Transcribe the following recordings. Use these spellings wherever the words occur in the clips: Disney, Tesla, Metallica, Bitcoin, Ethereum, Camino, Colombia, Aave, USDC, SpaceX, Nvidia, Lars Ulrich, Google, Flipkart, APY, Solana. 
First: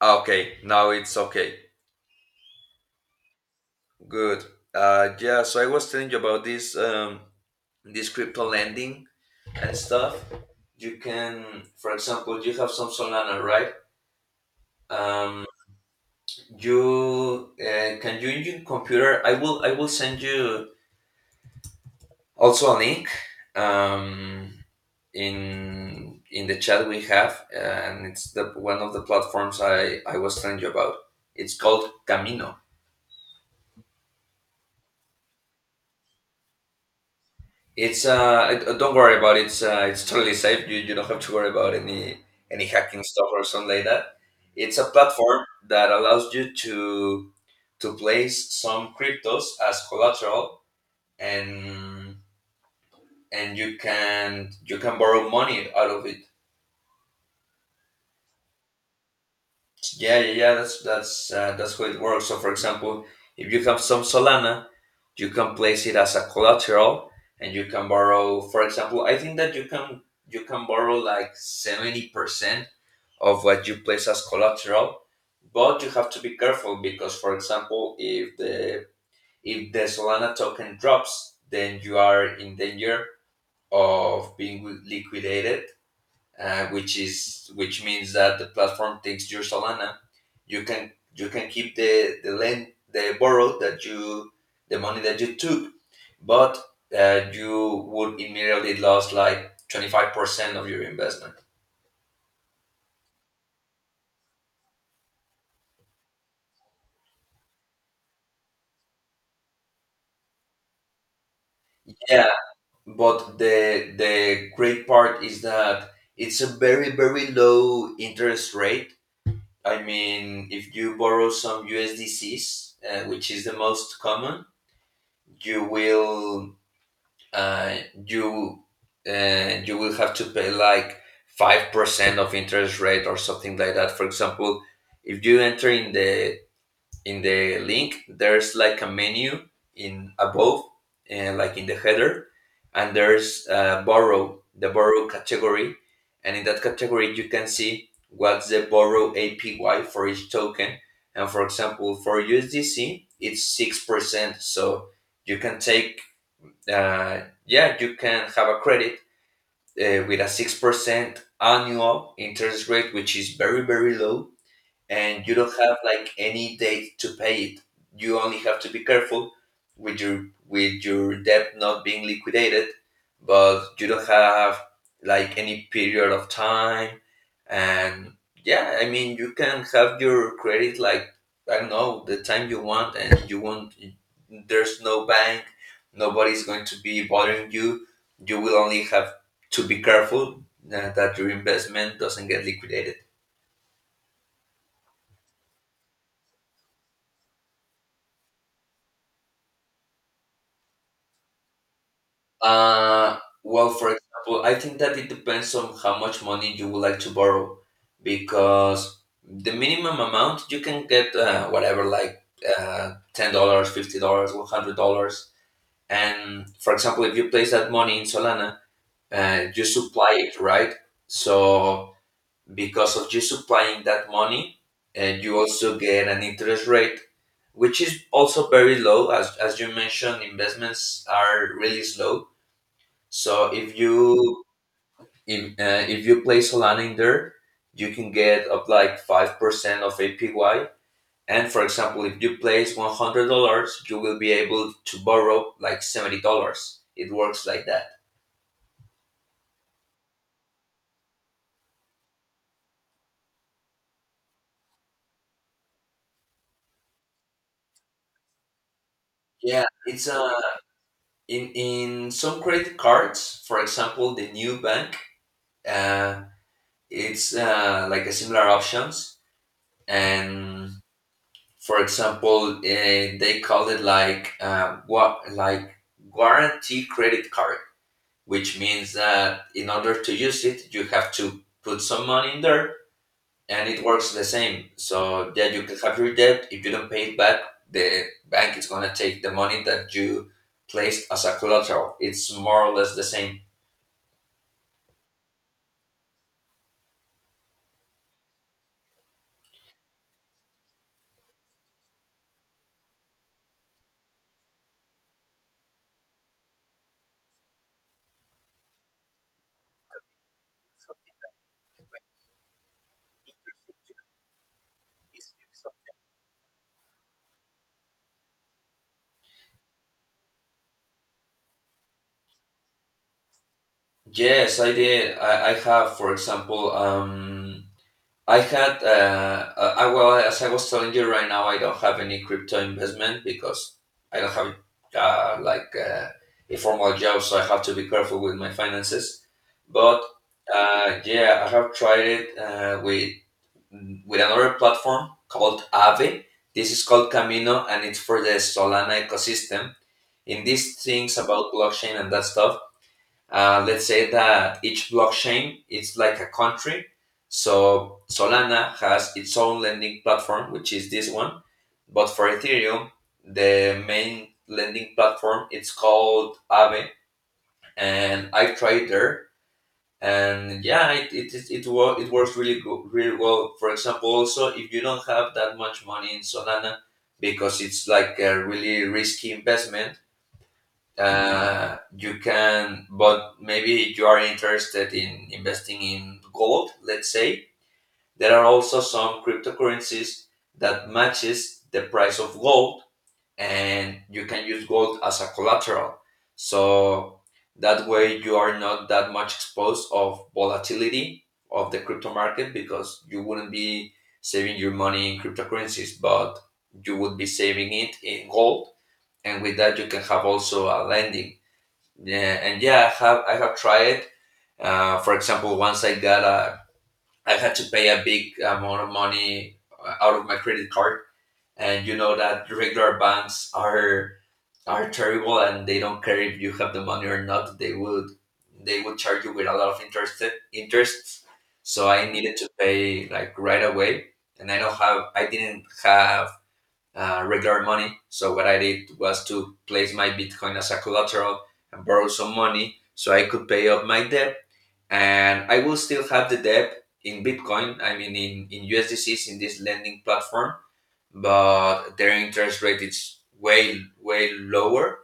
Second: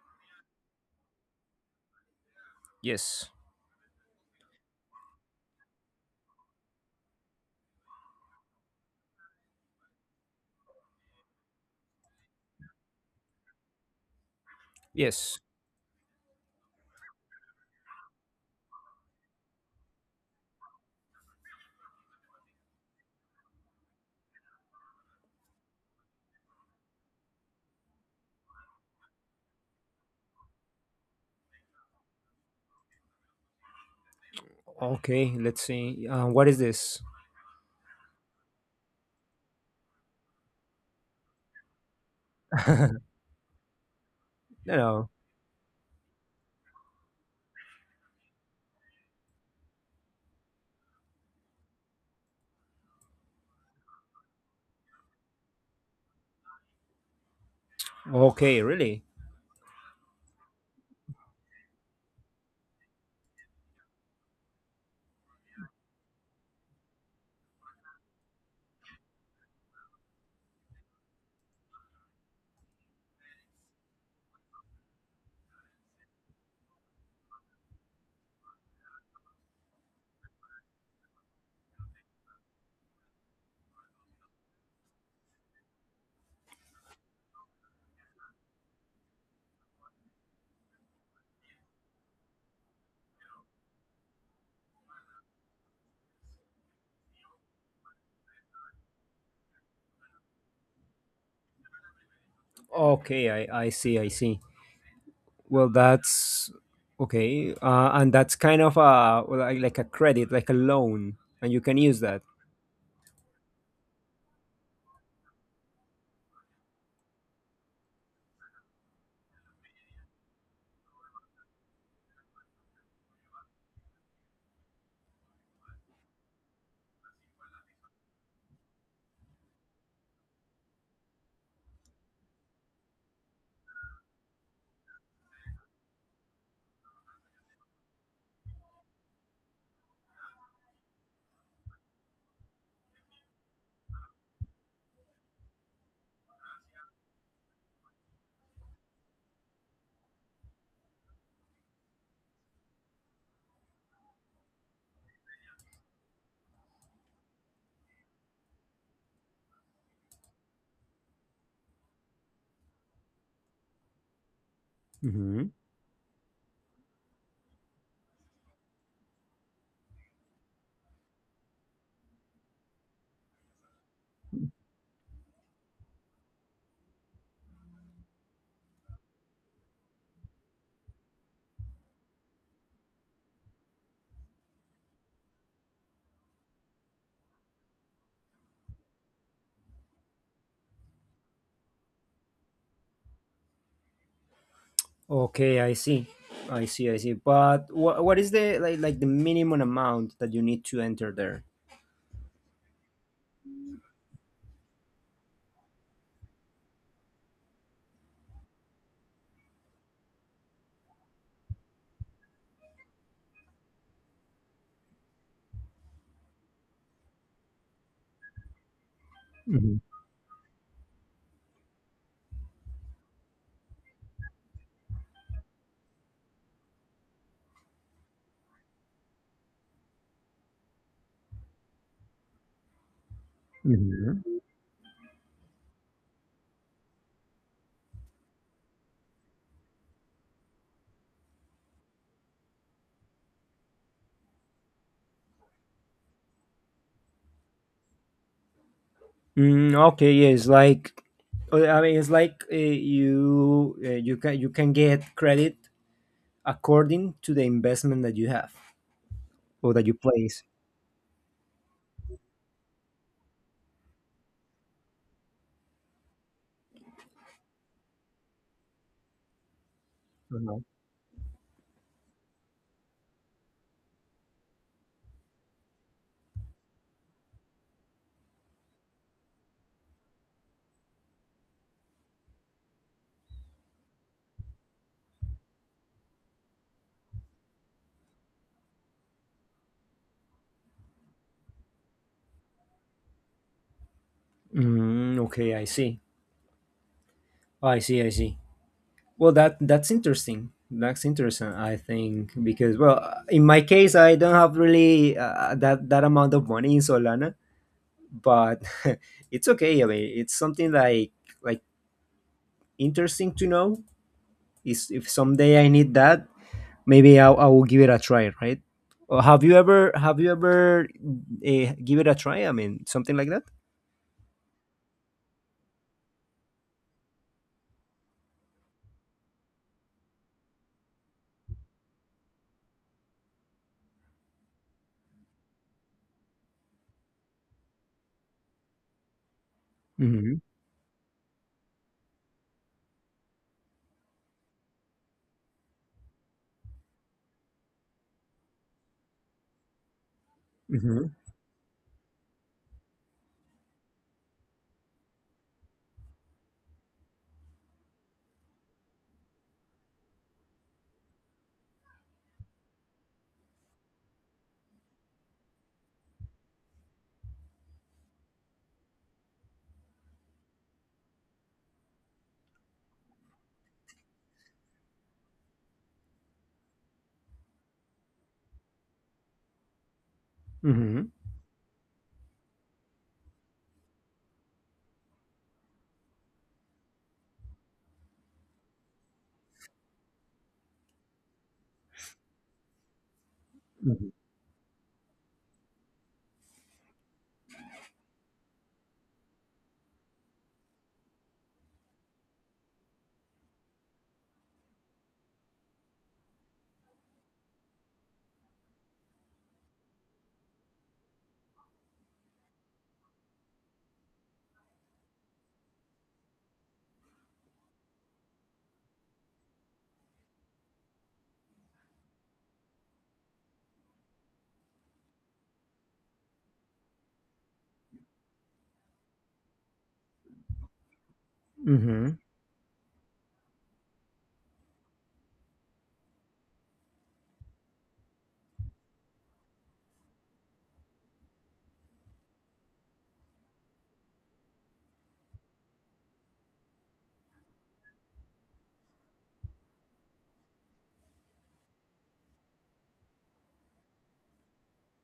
Okay, now it's okay. Yes. Good. Yeah. So I was telling you about this, this crypto lending and stuff. You can, for example, you have some Solana, right? Yes. Um, you can you use your computer. I will send you also a link, um, in the chat we have, and it's the one of the platforms I was telling you about. It's called Camino. Okay. Let's see. What is this? It's don't worry about it. It's totally safe. You don't have to worry about any No. hacking stuff or something like that. It's a No. platform that allows you to place some cryptos as collateral, and and you can borrow money out of it. Okay. Really? Yeah, yeah, yeah. That's how it works. So, for example, if you have some Solana, you can place it as a collateral, and you can borrow. For example, I think that you can borrow like 70% of what you place as collateral, but you have to be careful because, for example, if the Solana token drops, then you are in danger of being liquidated, which means that the platform takes your Solana. You can keep the money that you took, but you would immediately lose like 25% of your investment. Okay. I see. I see. Well, that's okay. And that's kind of a, well, like a credit, like a loan, and you can use that. Yeah, but the great part is that it's a very very low interest rate. I mean, if you borrow some USDCs, which is the most common, you will uh, you you will have to pay like 5% of interest rate or something like that. For example, if you enter in the link, there's like a menu in above, and like in the header, and there's borrow the borrow category, and in that category you can see what's the borrow APY for each token. And for example, for USDC, it's 6%. So you can take yeah, you can have a credit with a 6% annual interest rate, which is very, very low, and you Hmm. don't have like any date to pay it. You only have to be careful with your debt not being liquidated, but you don't have like any period of time. And yeah, I mean you can have your credit like I don't know the time you want, and you won't. There's no bank. Nobody's going to be bothering you. You will only have to be careful that your investment doesn't get liquidated. Okay. I see. I see. I see. But what is the, like, the minimum amount that you need to enter there? Well, for example, I think that it depends on how much money you would like to borrow because the minimum amount you can get whatever, like $10, dollars, $50, $100. And for example, if you place that money in Solana, you supply it, right? So because of you supplying that money, and you also get an interest rate, which is also very low. As you mentioned, investments are really slow, so if Mm-hmm. you if, uh, if you place Solana in there, you can get up like 5% of APY. And for example, if you place $100, you will be able to borrow like $70. It works like that. Mm, okay, yes, like, I mean, it's like, you can get credit according to the investment that you have Yeah, or that you it's place. In some credit cards, for example, the new bank, uh, it's like a similar options. Hmm. And for example, they call it like what like guarantee credit card, which means that in order to use it, you have to put some money in there, and it works the same. So, yeah, you can have your debt. If you don't pay it back, the bank is going to take the money that you placed as a collateral. It's more or less the same. Mm, okay, I see. Oh, I see. I see. Well, that's interesting. That's interesting. I think because, well, in my case, I don't have really that amount of money in Solana, but it's okay. I mean, it's something like, like interesting to know. Is, if someday I need that, maybe I will give it a try, right? Or, have you ever give it a try? I mean, something like that. Yes, I did. I have, for example, I had, well, as I was telling you right now, I don't have any crypto investment because I don't have uh, like uh, a formal job, so I have to be careful with my finances. But Mm-hmm. Yeah, I have tried it with another platform called Aave. This is called Camino, and it's for the Solana ecosystem. In these Mm-hmm. things about blockchain and that stuff, let's say that each blockchain is like a country. So Solana has its own lending platform, which is this one. But for Ethereum, the main lending platform it's called Aave, and I tried there, and yeah, it works really good, really well. For example, also if you don't have that much money in Solana, because it's like a really risky investment, Mm-hmm. You can, but maybe you are interested in investing in gold, let's say. There are also some cryptocurrencies that matches the price of gold, and you can use gold as a collateral, so that way you are not that much exposed of volatility of the crypto market, because you wouldn't be saving your money in cryptocurrencies, but you would be saving it in gold, and with that you can have also a lending. Yeah, and yeah, I have tried. It. For example, once I had to pay a big amount of money out of my credit card, and you know that regular banks are terrible, and they don't care if you have the money or not. They would charge you with a lot of interests. So I Mm-hmm. needed to pay like right away, and I didn't have regular money. So what I did was to place my Bitcoin as a collateral and borrow some money so I could pay up my debt. And I will still have the debt in Bitcoin, I mean in USDCs in this lending platform, but their interest rate is way, way lower.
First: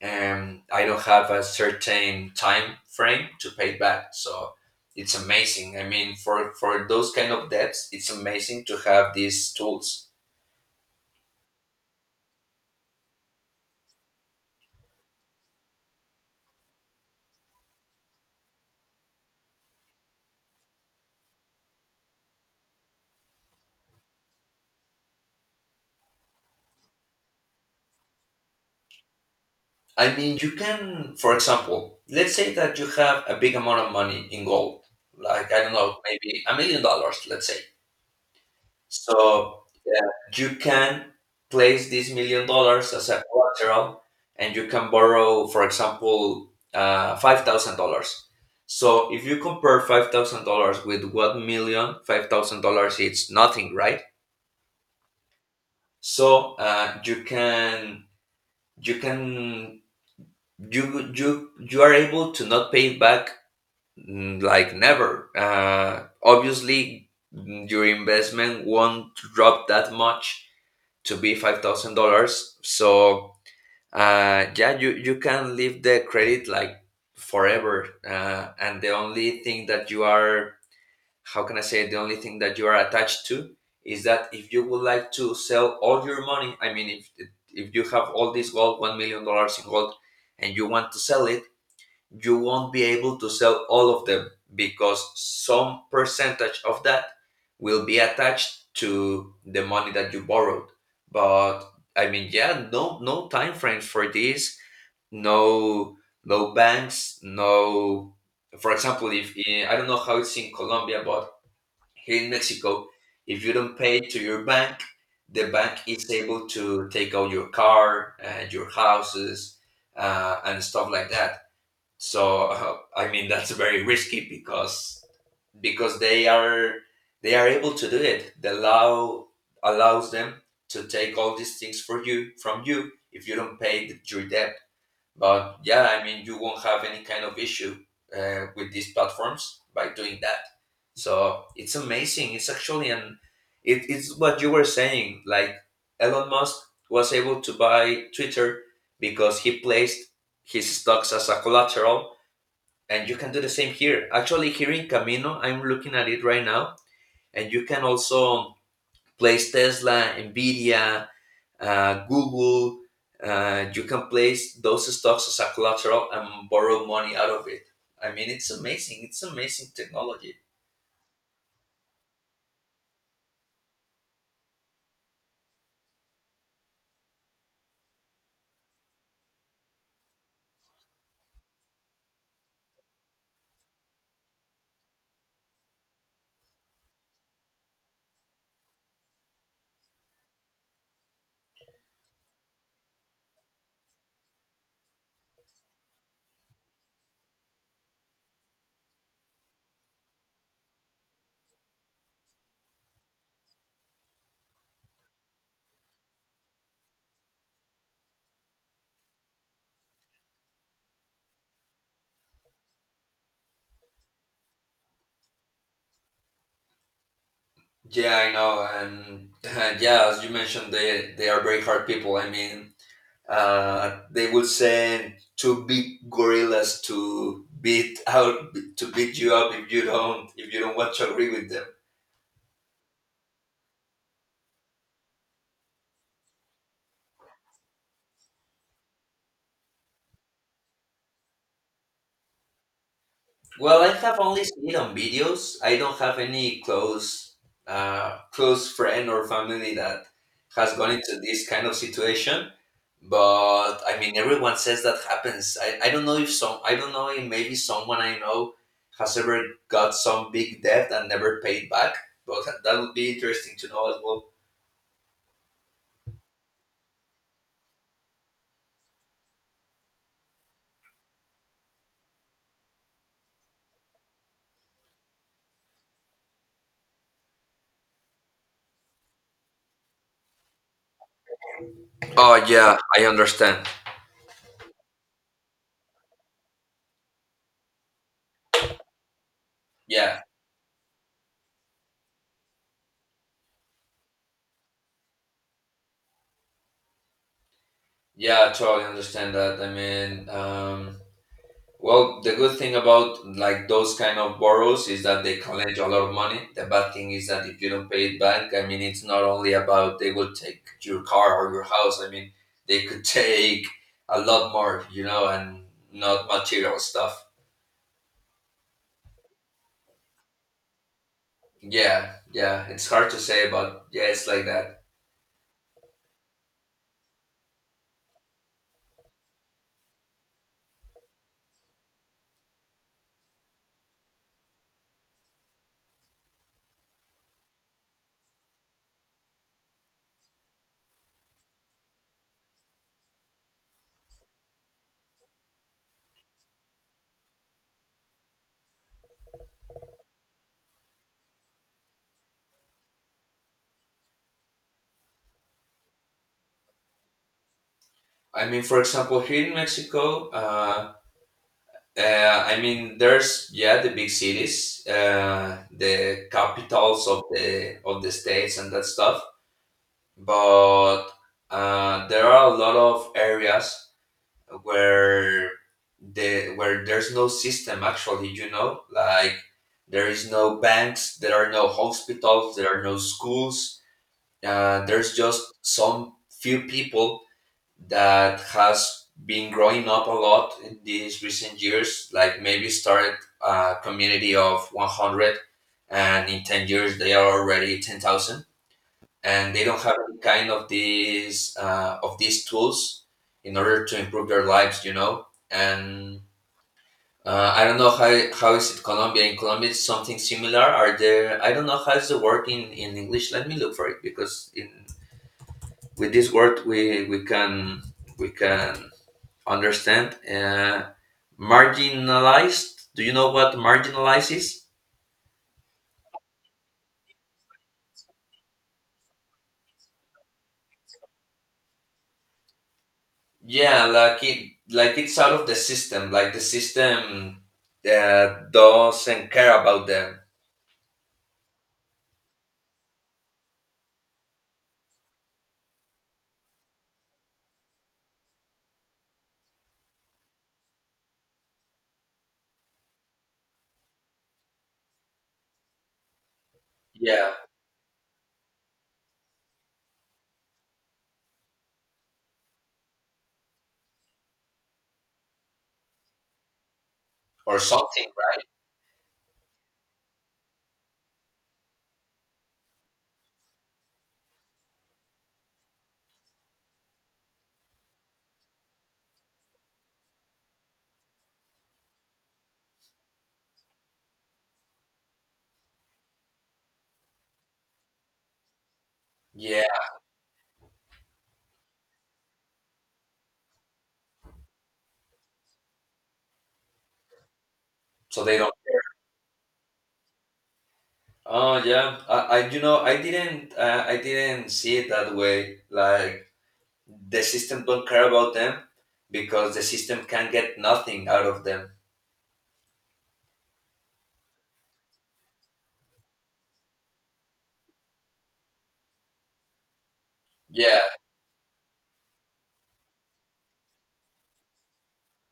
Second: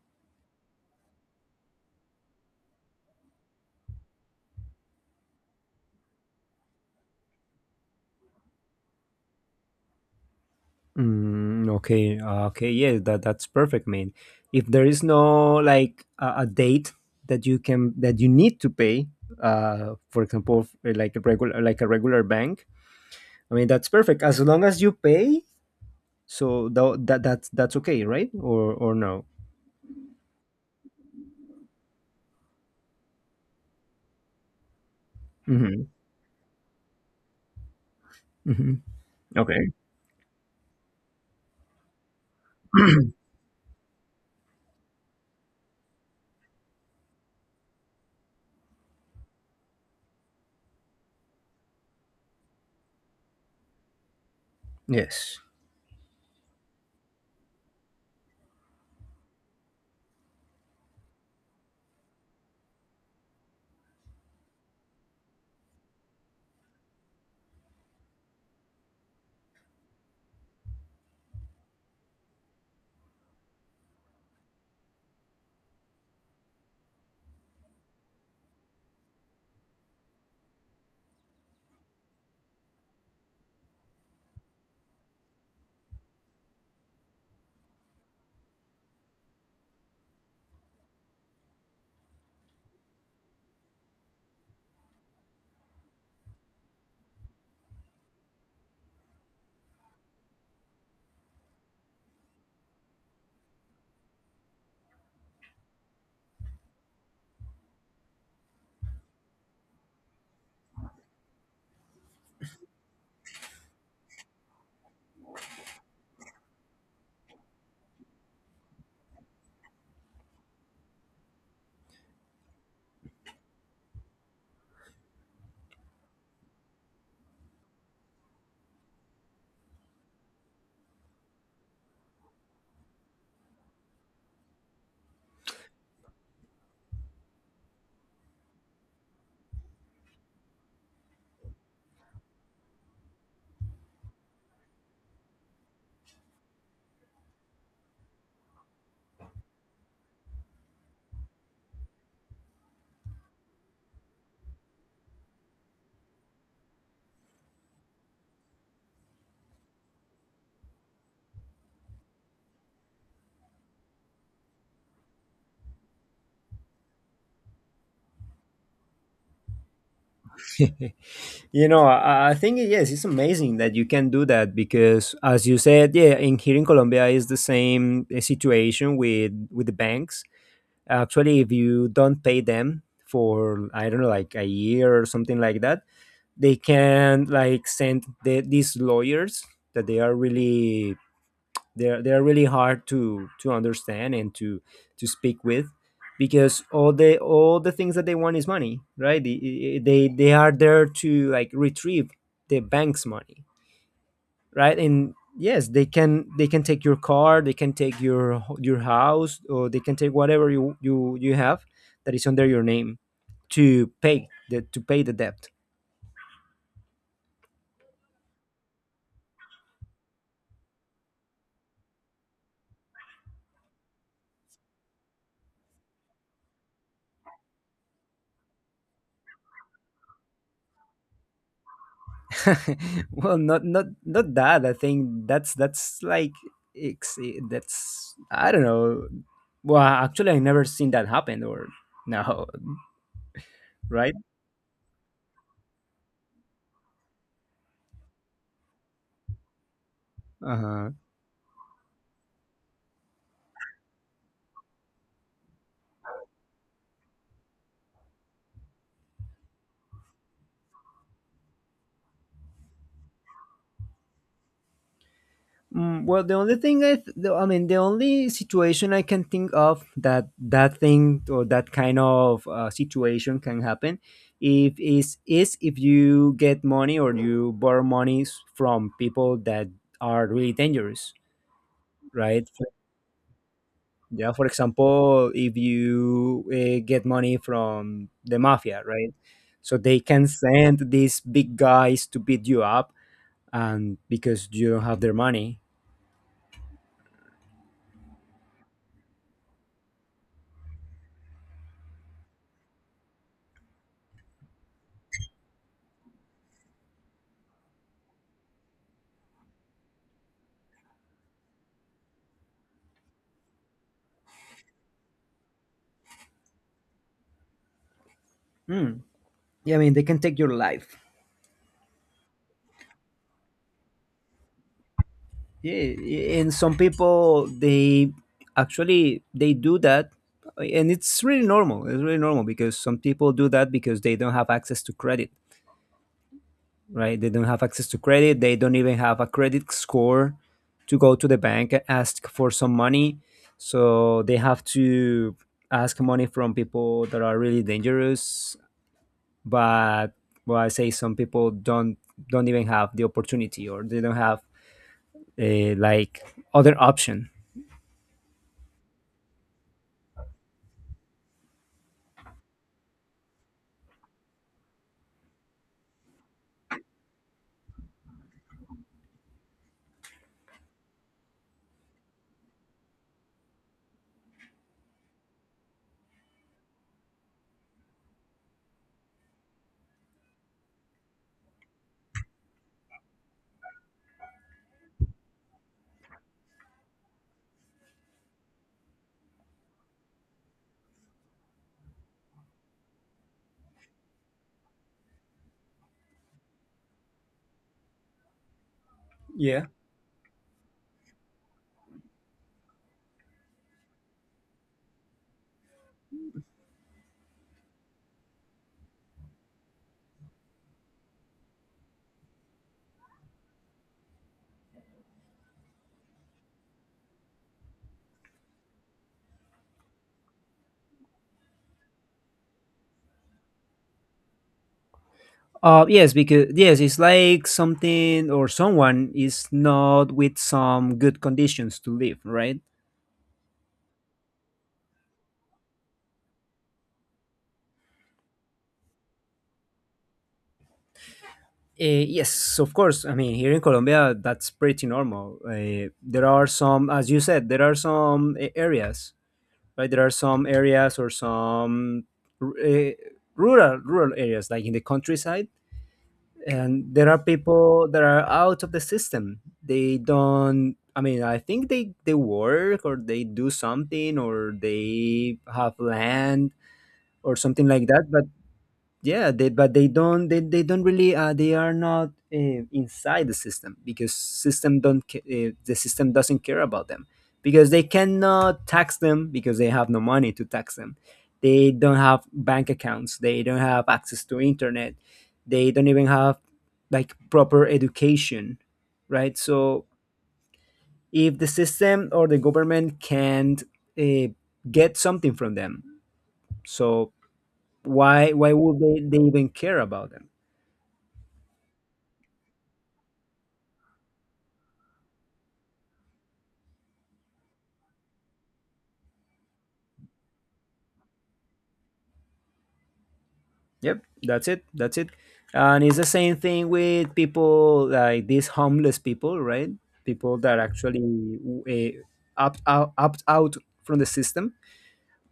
And I don't have a certain time frame to pay back. So it's amazing. I mean, for those kind of debts, it's amazing to have these tools. Mm, okay. Okay. Yeah. That's perfect, man. If there is no like a date that you can that you need to pay, for example, like a regular, like a regular bank. I mean, that's perfect as long as you pay. So, that's okay, right? Or no? I mean, you can, for example, let's say that you have a big amount of money in gold, like, I don't Mm-hmm. know, maybe $1 million, let's say. Mm-hmm. So Okay. yeah, you can place these $1 million as a collateral and you can borrow, for example, $5,000. So if you compare $5,000 with 1 million, $5,000 it's nothing, right? Yes. So you can you can you are able to not pay it back. Mm, like never. Obviously, your investment won't drop that much to be $5,000. So yeah, you can leave the credit like forever, and the only thing that you are, how can I say, the only thing that you are attached to is that if you would like to sell all your money, I mean, if you have all this gold, $1 million in gold, and you want to sell it, you won't be able to sell all of them because some percentage of that will be attached to the money that you borrowed. But I mean, yeah, no no time frames for this, no no banks, no. For example, if in, I don't know how it's in Colombia, but here in Mexico, if you don't pay to your bank, the bank is able to take out your car and your houses, and stuff like that. So I mean that's very risky, because because they are they are able to do it, the law allows them to take all these things for you from you if you don't pay your debt. But yeah, I mean, you won't have any kind of issue with these platforms by doing that. So it's amazing. It's actually an it, it's what you were saying, like Elon Musk was able to buy Twitter because he placed his stocks as a collateral, and you can do the same here. Actually, here in Camino, I'm looking at it right now, and you can also place Tesla, Nvidia, Google. You can place those stocks as a collateral and borrow money out of it. I mean, it's amazing. It's amazing technology. you know I think, yes, it's amazing that you can do that because, as you said, yeah, in here in colombia is the same situation with the banks. Actually, if you don't pay them for, I don't know, like a year or something like that, they can, like, send these lawyers that they're really hard to understand and to speak with, because all the things that they want is money, right? They are there to, like, retrieve the bank's money, right? And yes, they can take your car, they can take your house, or they can take whatever you have that is under your name to pay the debt. Yeah, I know, and yeah, as you mentioned, they are very hard people. I mean, they will send two big gorillas to beat you up if you don't want to agree with them. Well, not that. I think that's like that's, I don't know. Well, actually, I never seen that happen. Or no, Well, I right? have only seen it on videos. I don't have any close friend or family that Uh has gone huh. into this kind of situation. But I mean, everyone says that happens. I don't know if some I don't know if maybe someone I know has ever got some big debt and never paid back. But that would be interesting to know as well. Mm, well, the only thing I mean, the only situation I can think of, that thing or that kind of situation can happen, if is is if you get money, or you borrow monies from people that are really dangerous, Oh right? yeah, I understand. Yeah, for example, if you get money from the mafia, right? So they Yeah, can send these big guys to beat you up, and because you don't have their money. yeah, I totally understand that. Well, the good thing about like those kind of borrows is that they collect a lot of money. The bad thing is that if you don't pay it back, I mean, it's not only about they will take your car or your house. I mean, they could take a lot more, you know, and not material stuff. Hmm. Yeah, I mean, they can take your life. Yeah, yeah, it's hard to say, but yeah, it's like that. Yeah, and some people, they actually they do that, and it's really normal. It's really normal because some people do that because they don't have access to credit, right? They don't have access to credit. They don't even have a credit score to go to the bank and ask for some money. So they have to ask money from people that are really dangerous. But, well, I say some people don't, even have the opportunity, or they don't have a, like, other option. I mean, for example, here in Mexico, I mean, there's yeah the big cities, the capitals of the states and that stuff. But there are a lot of areas where the where there's no system actually. You know, like there is no banks, there are no hospitals, there are no schools. There's just some few people that has been growing up a lot in these recent years. Like maybe started a community of 100, and in 10 years they are already 10,000, and they Yeah. don't have any kind of these of these tools in order to improve their lives, you know. And I don't know how is it Colombia. In Colombia, it's something similar. Are there? I don't know how's the word in English. Let me look for it because in with this word we can we can understand. Marginalized. Do you know what marginalized is? Yes, because, yes, it's like something or someone is not with some good conditions to live, right? Yeah, like it, like it's out of the system. Like the system doesn't care about them. Yes, of course. I mean, here in Colombia, that's pretty normal. There are some, as you said, there are some areas, right? There are some areas or some uh, rural areas, like in the countryside, and there are Yeah, people that are out of the system. They don't. I mean, I think they work, or they do something, or they have land or or something like that, something, but, right? yeah, but they don't really, they are not, inside the system, because system don't ca- the system doesn't care about them, because they cannot tax them, because they have no money to tax them. They don't have bank accounts. They don't have access to internet. They don't even have, like, proper education, right? Yeah, So, if the system or the government can't uh, get something from them, so so why they why don't. would they even care about them. Oh yeah, I you know I didn't see it that way. Like the system don't care about them because the system can get nothing out of them. Yep, that's it. That's it. And it's the same thing with people like these homeless people, right? People that Yeah. actually opt out from the system.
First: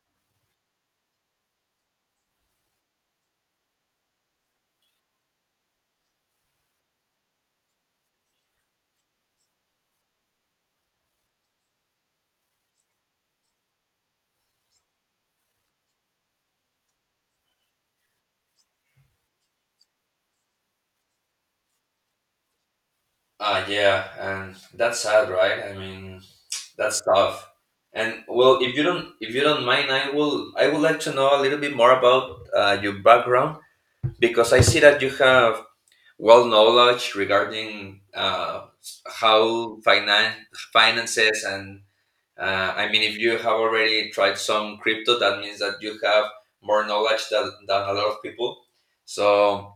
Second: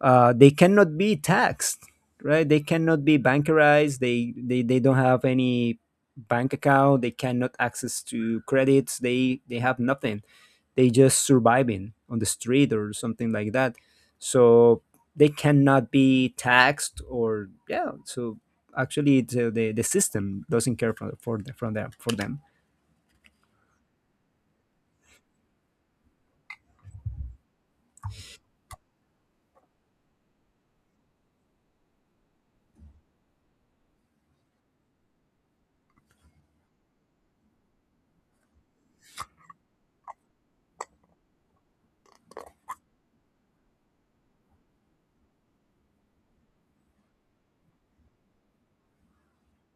They cannot be taxed, right? They cannot be bankerized. They don't have any bank account. They cannot access to credits. They have nothing. They just surviving on the street or something like that, so they cannot be taxed, or yeah. So, actually the system doesn't care for them. Ah yeah, and that's sad, right? I mean. That's tough. And well, if you don't mind, I would like to know a little bit more about your background because I see that you have well knowledge regarding how finances and I mean if you have already tried some crypto, that means that you have more knowledge than a lot of people. So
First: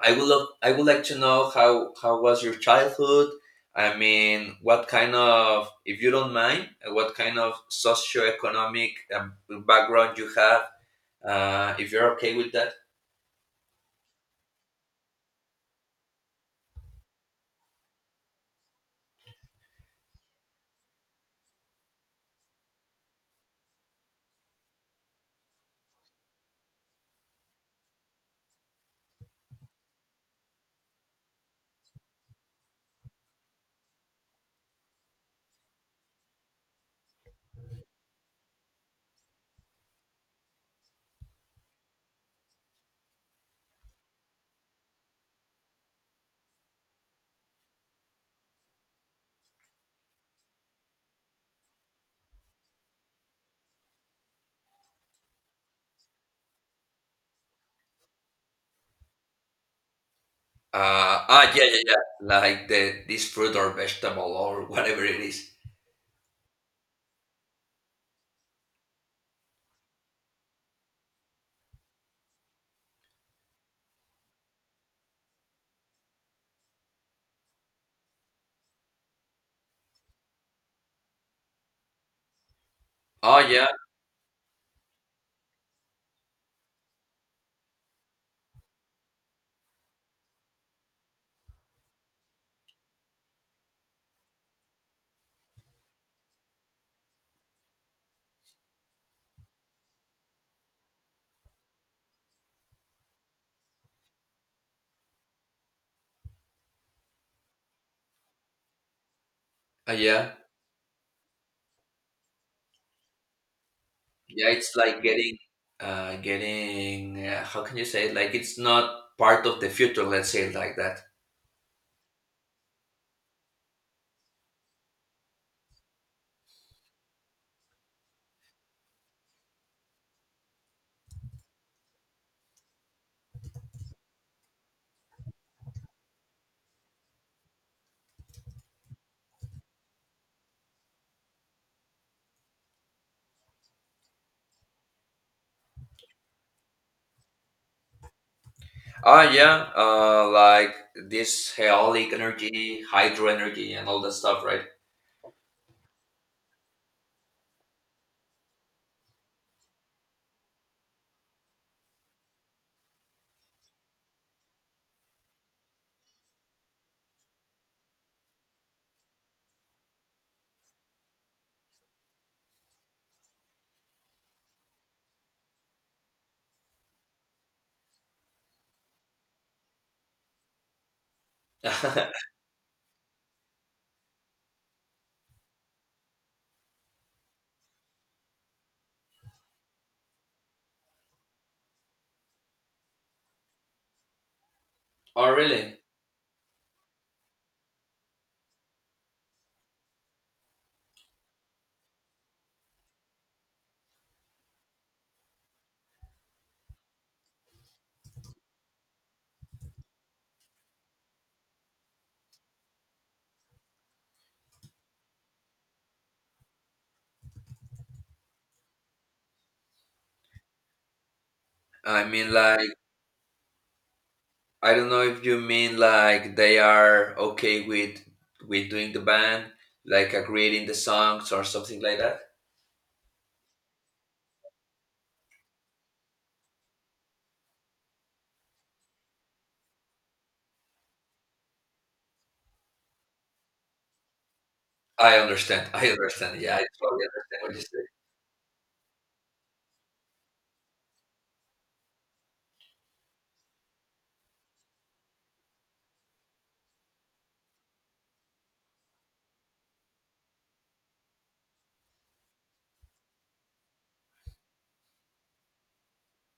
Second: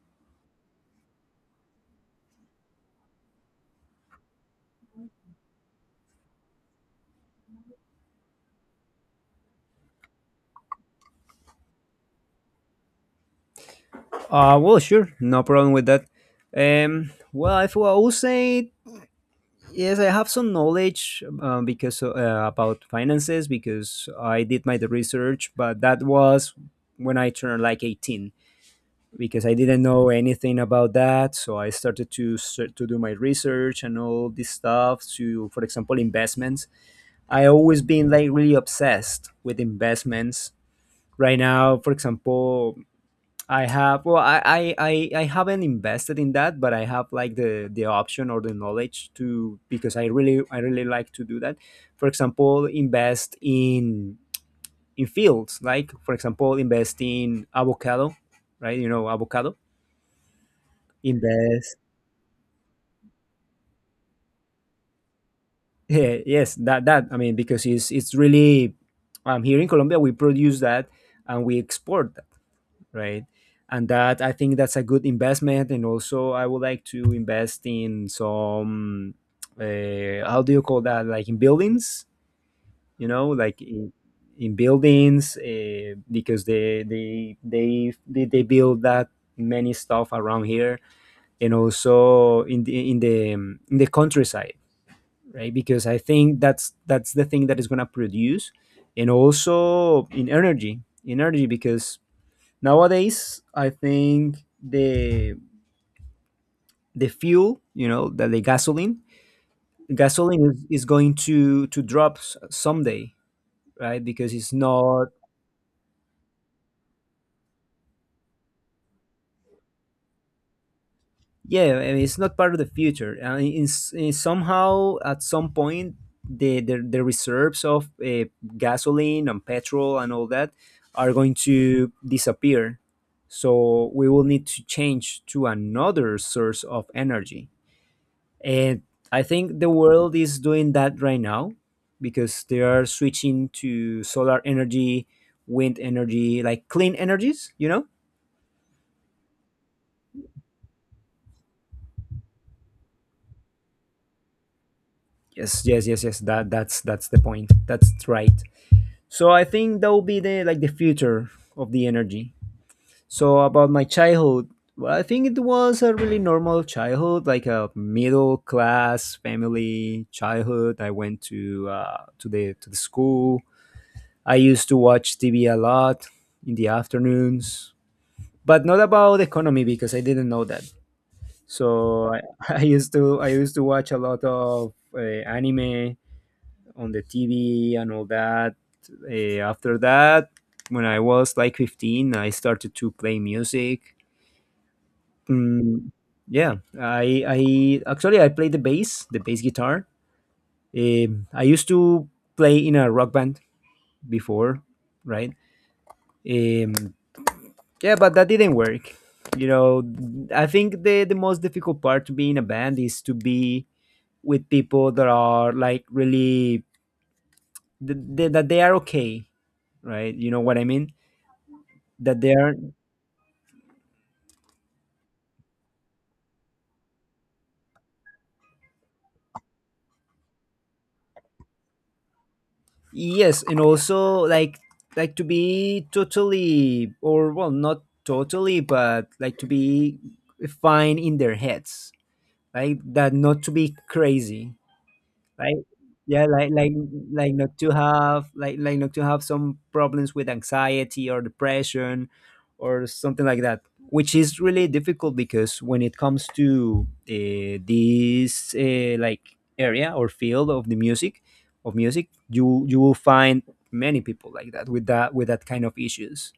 I would like to know how was your childhood. I mean, what kind of, if you don't mind, what kind of socioeconomic background you have, if you're okay with that. Well, sure, no problem with that. Well, if well, I will say, yes, I have some knowledge, because about finances, because I did my the research, but that was when I turned like 18, because I didn't know anything about that. So I started to do my research and all this stuff. To, for example, investments. I always been like really obsessed with investments. Right now, for example, I have well, I haven't invested in that, but I have like the option or the knowledge to, because I really like to do that. For example, invest in, fields like, for example, invest in avocado, right? You know, avocado. Ah, yeah, Invest. yeah, yeah. Like the this fruit or vegetable or whatever it is. Yeah, yes, that, I mean, because it's really, here in Colombia we produce that, and we export that, right? And that, I think, that's a good investment. And also I would like to invest in some, how do you call that? Like in buildings, you know, Oh like yeah, in buildings, because they build that many stuff around here, and also in the countryside, right? Because I think that's, the thing that is going to produce. And also in energy, in energy, because, nowadays, I think the fuel, the gasoline, yeah, is going to drop someday, right? Because yeah. it's It's like not. getting, getting. How can you say it? Like it's not part of the future. Let's say it like that. Yeah, I mean, it's not part of the future. I mean, in somehow, at some point, the reserves of gasoline and petrol and all that are going to disappear. So we will need to change to another source of energy. And I think the world is doing that right now, because they are switching to solar energy, wind energy, like clean energies, you know? Ah, yeah, like this haolic energy, hydro energy, and all that stuff, right? Yes, yes, yes, yes. That's the point. That's right. So I think that will be the future of the energy. So, about my childhood, well, I think it was a really normal childhood, like a middle class family childhood. I went to the school. I used to watch TV a lot in the afternoons, but not about economy because I didn't know that. So I, I used to watch a lot of anime on the TV and all that. After that, when I was like 15, I started to play music. Oh, really? Mm, yeah, I actually I played the bass guitar. I used to play in a rock band before, right? Um, yeah, but that didn't work. You know, I think the most difficult part to be in a band is to be with people that are like really that they are okay, right? You know what I mean? I That mean, they are. like, I don't know if you mean like they are okay with doing the band, like creating the songs or something like that. Yes, and also, like, to be totally, or, well, not totally, but, like, to be fine in their heads, like that, not to be crazy, I right? understand. I Yeah, understand. like Yeah, I like totally like understand what not you to say. have, like, not to have some problems with anxiety or depression or something like that, which is really difficult because when it comes to this, like, area or field of the music, you will find many people like that, with that kind of issues.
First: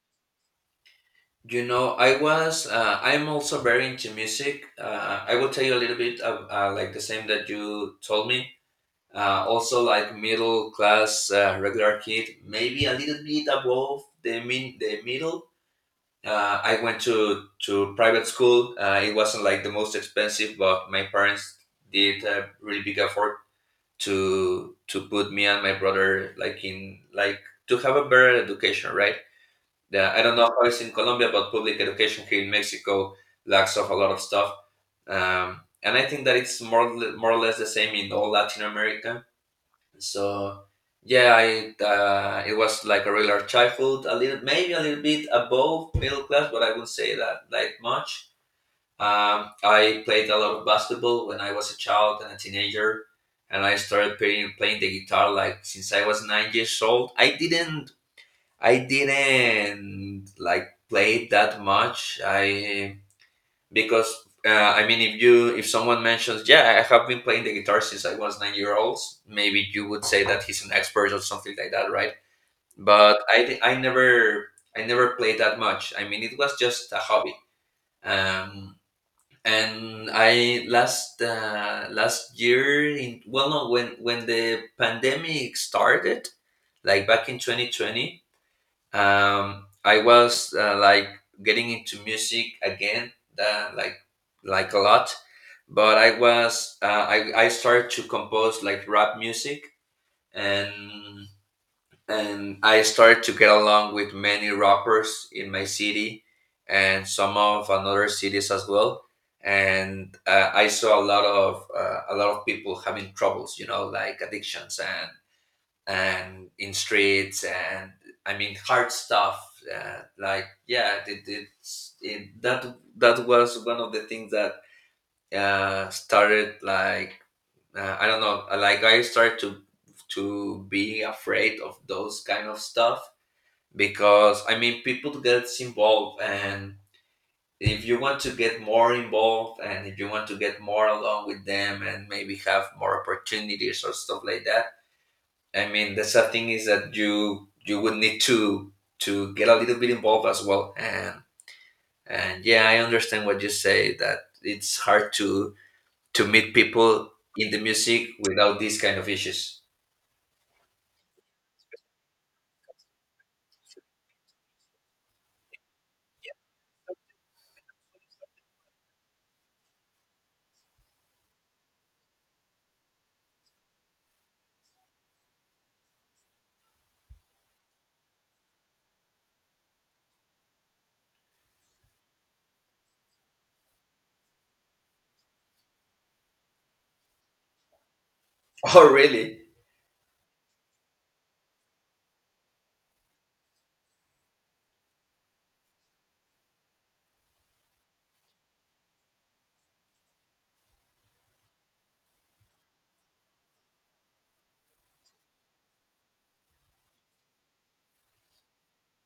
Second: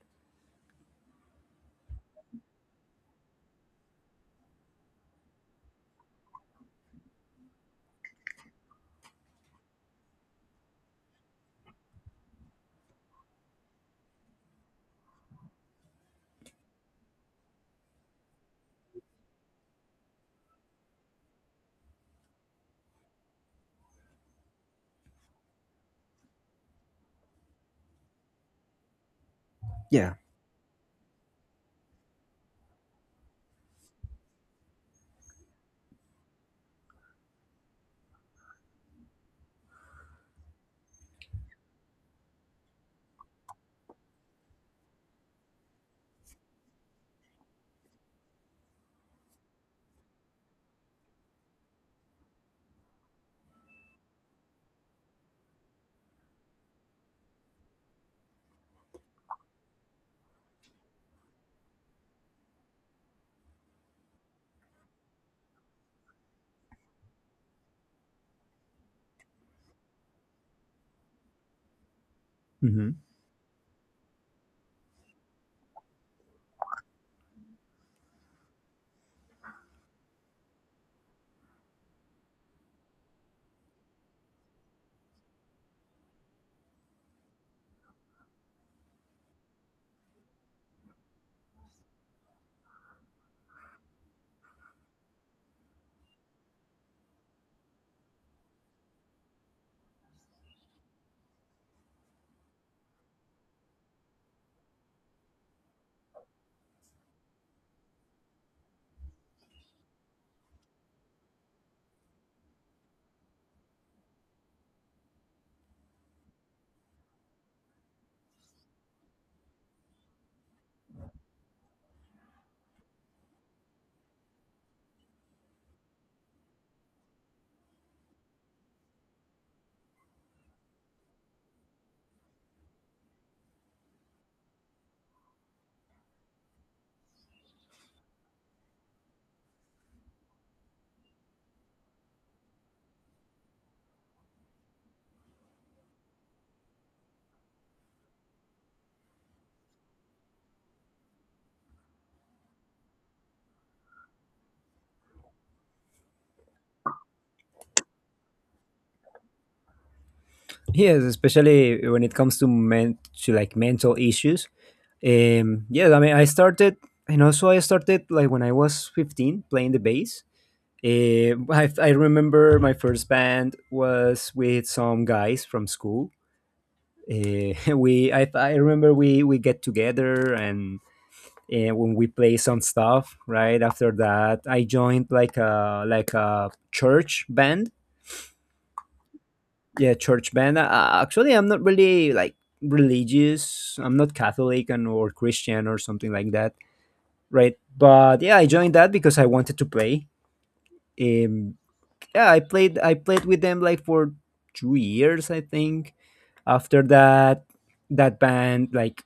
You know, I was. I'm also very into music. I will tell you a little bit of like the same that you told me. Uh, also like middle class regular kid, maybe a little bit above the middle. I went to private school. It wasn't like the most expensive, but my parents did a really big effort to put me and my brother like to have a better education, right? Yeah. I don't know how it's in Colombia, but public education here in Mexico lacks of a lot of stuff. And I think that it's more, more or less the same in all Latin America so yeah, I it was like a regular childhood, a little maybe a little bit above middle class, but I wouldn't say that like much. I played a lot of basketball when I was a child and a teenager, and I started playing the guitar like since I was 9 years old. I didn't like play it that much. I because I mean, if you if someone mentions, yeah, I have been playing the guitar since I was 9 year old, maybe you would say that he's an expert or something like that, right? Hmm. But I never played that much. I mean, it was just a hobby. Um, and I last last year in well no when when the pandemic started, like back in 2020, I was like getting into music again uh, like like a lot but I was I started to compose like rap music and and I started to get along with many rappers in my city and some of another cities as well and I saw a lot of people having troubles you know like addictions and in streets and I mean hard stuff. Like yeah, it, it's it, that that was one of the things that started like I don't know, like I started to be afraid of those kind of stuff because I mean people gets involved and if you want to get more involved and if you want to get more along with them and maybe have more opportunities or stuff like that I mean, the sad thing is that you would need to get a little bit involved as well. And yeah, I understand what you say that it's hard to meet people in the music without these kind of issues. Yes, especially when it comes to men, to, like, mental issues. Yeah, I mean, I started, and also I started like when I was 15 playing the bass. I remember my first band was with some guys from school. I remember we get together, and when we play some stuff. Right after that, I joined like a, church band. Oh, really? Yeah, church band. Actually, I'm not really, like, religious. I'm not Catholic, and or Christian, or something like that, right? But, yeah, I joined that because I wanted to play. Um, yeah, I played with them like for 2 years, I think. After that, that band, like,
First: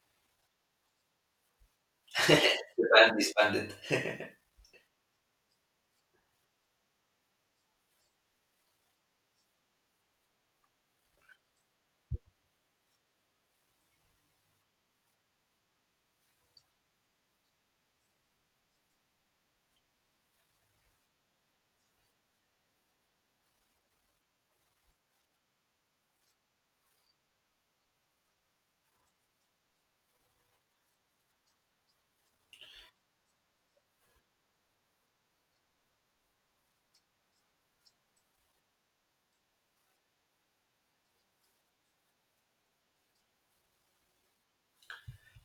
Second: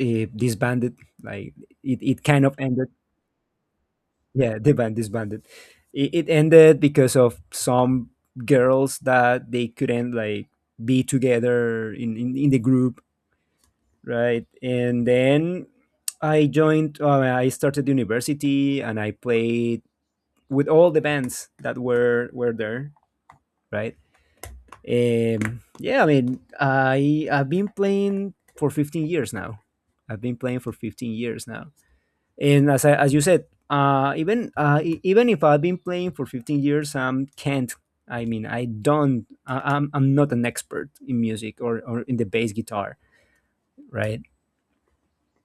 disbanded. Like, it kind of ended. The band disbanded. Yeah, the band disbanded. It ended because of some girls that they couldn't, like, be together in the group, right? And then I joined. I started university and I played with all the bands that were there, right? Yeah, I mean, I've been playing for 15 years now. I've been playing for 15 years now, and, as you said, even if I've been playing for 15 years, can't. I mean, I don't. I'm not an expert in music, or in the bass guitar, right?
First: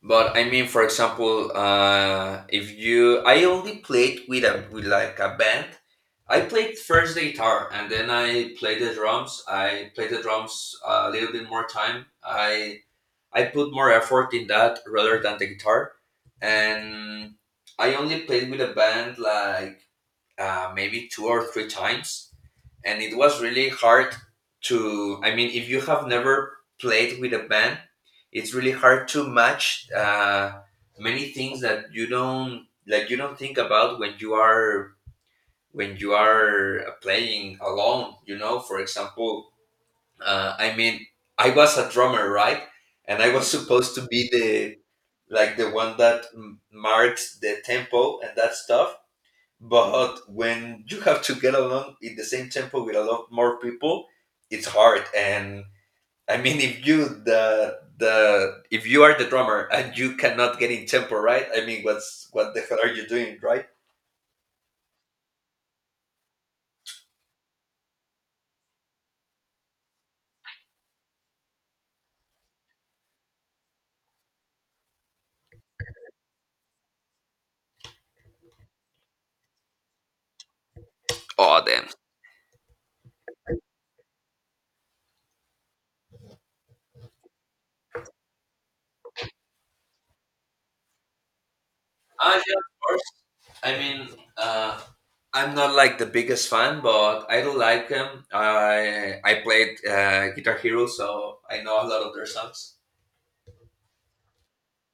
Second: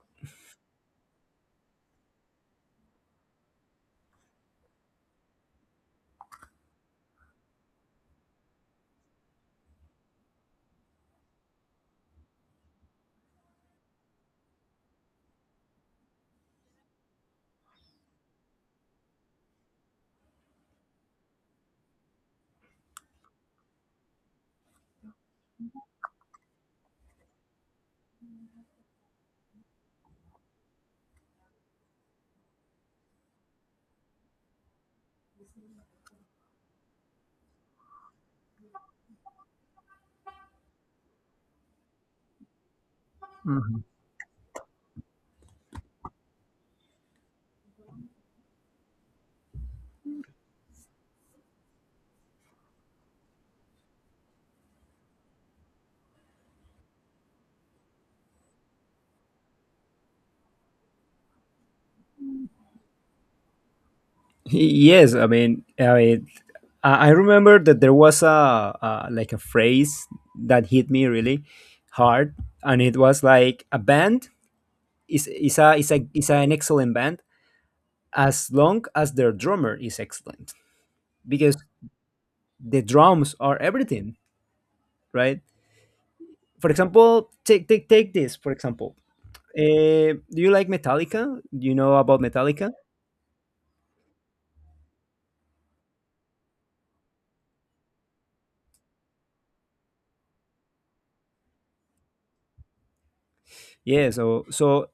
But I mean, for example, if you, I only played with a with like a band. I played first the guitar and then I played the drums. I played the drums a little bit more time. I put more effort in that rather than the guitar. And I only played with a band like maybe two or three times. And it was really hard to, I mean, if you have never played with a band, it's really hard to match many things that you don't you don't think about when you are playing alone you know for example I mean I was a drummer right and I was supposed to be the like the one that marks the tempo and that stuff. But when you have to get along in the same tempo with a lot more people, it's hard. And I mean, if you the if you are the drummer and you cannot get in tempo, right? I mean, what the hell are you doing, right? Yes, I mean, I remember that there was a like a phrase that hit me really hard, and it was like a band is an excellent band as long as their drummer is excellent, because Oh damn. the drums are everything, right? For example, take this for example. Do you like Metallica? Do you know about Ah, yeah, of Metallica? course. I mean, uh, I'm not like the biggest fan, but I do like them. I played Guitar Hero, so I know a lot of their songs. Yeah, so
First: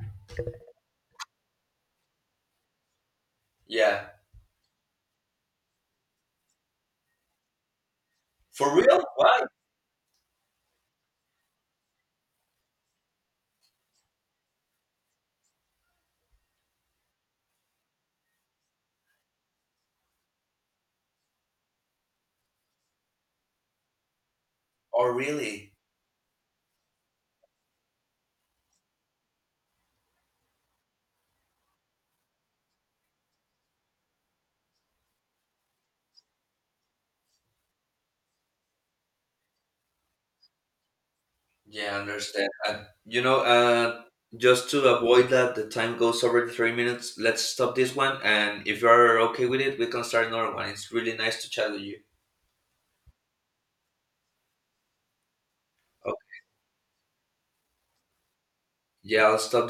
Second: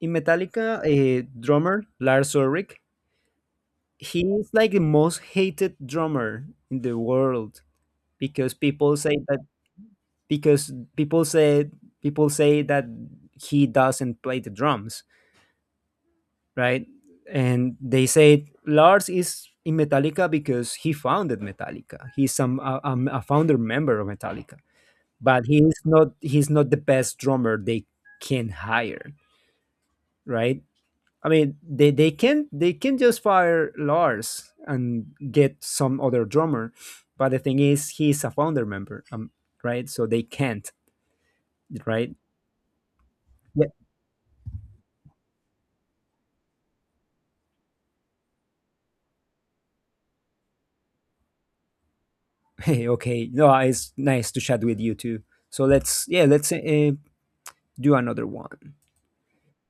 in Metallica, a drummer, Lars Ulrich. Yeah, He is like the most hated drummer in the world, because for people real? say that. Why? Because people say that he doesn't play the drums, right. And they say Lars is in Metallica because he founded Metallica. He's a founder member of Metallica, Oh, but really? he's not the best drummer they can hire, right? I mean, they can just fire Lars and get some other drummer, but the thing is, he's a founder member, right? So they can't, Yeah, I right? understand. You know, Yeah. Just to avoid that the time goes over the 3 minutes, let's stop this one. And if you're okay with it, we can start another one. It's really nice to chat with you. Hey, okay. No, it's nice to chat with you too. So let's Okay. yeah, let's do another one. Yeah, I'll stop.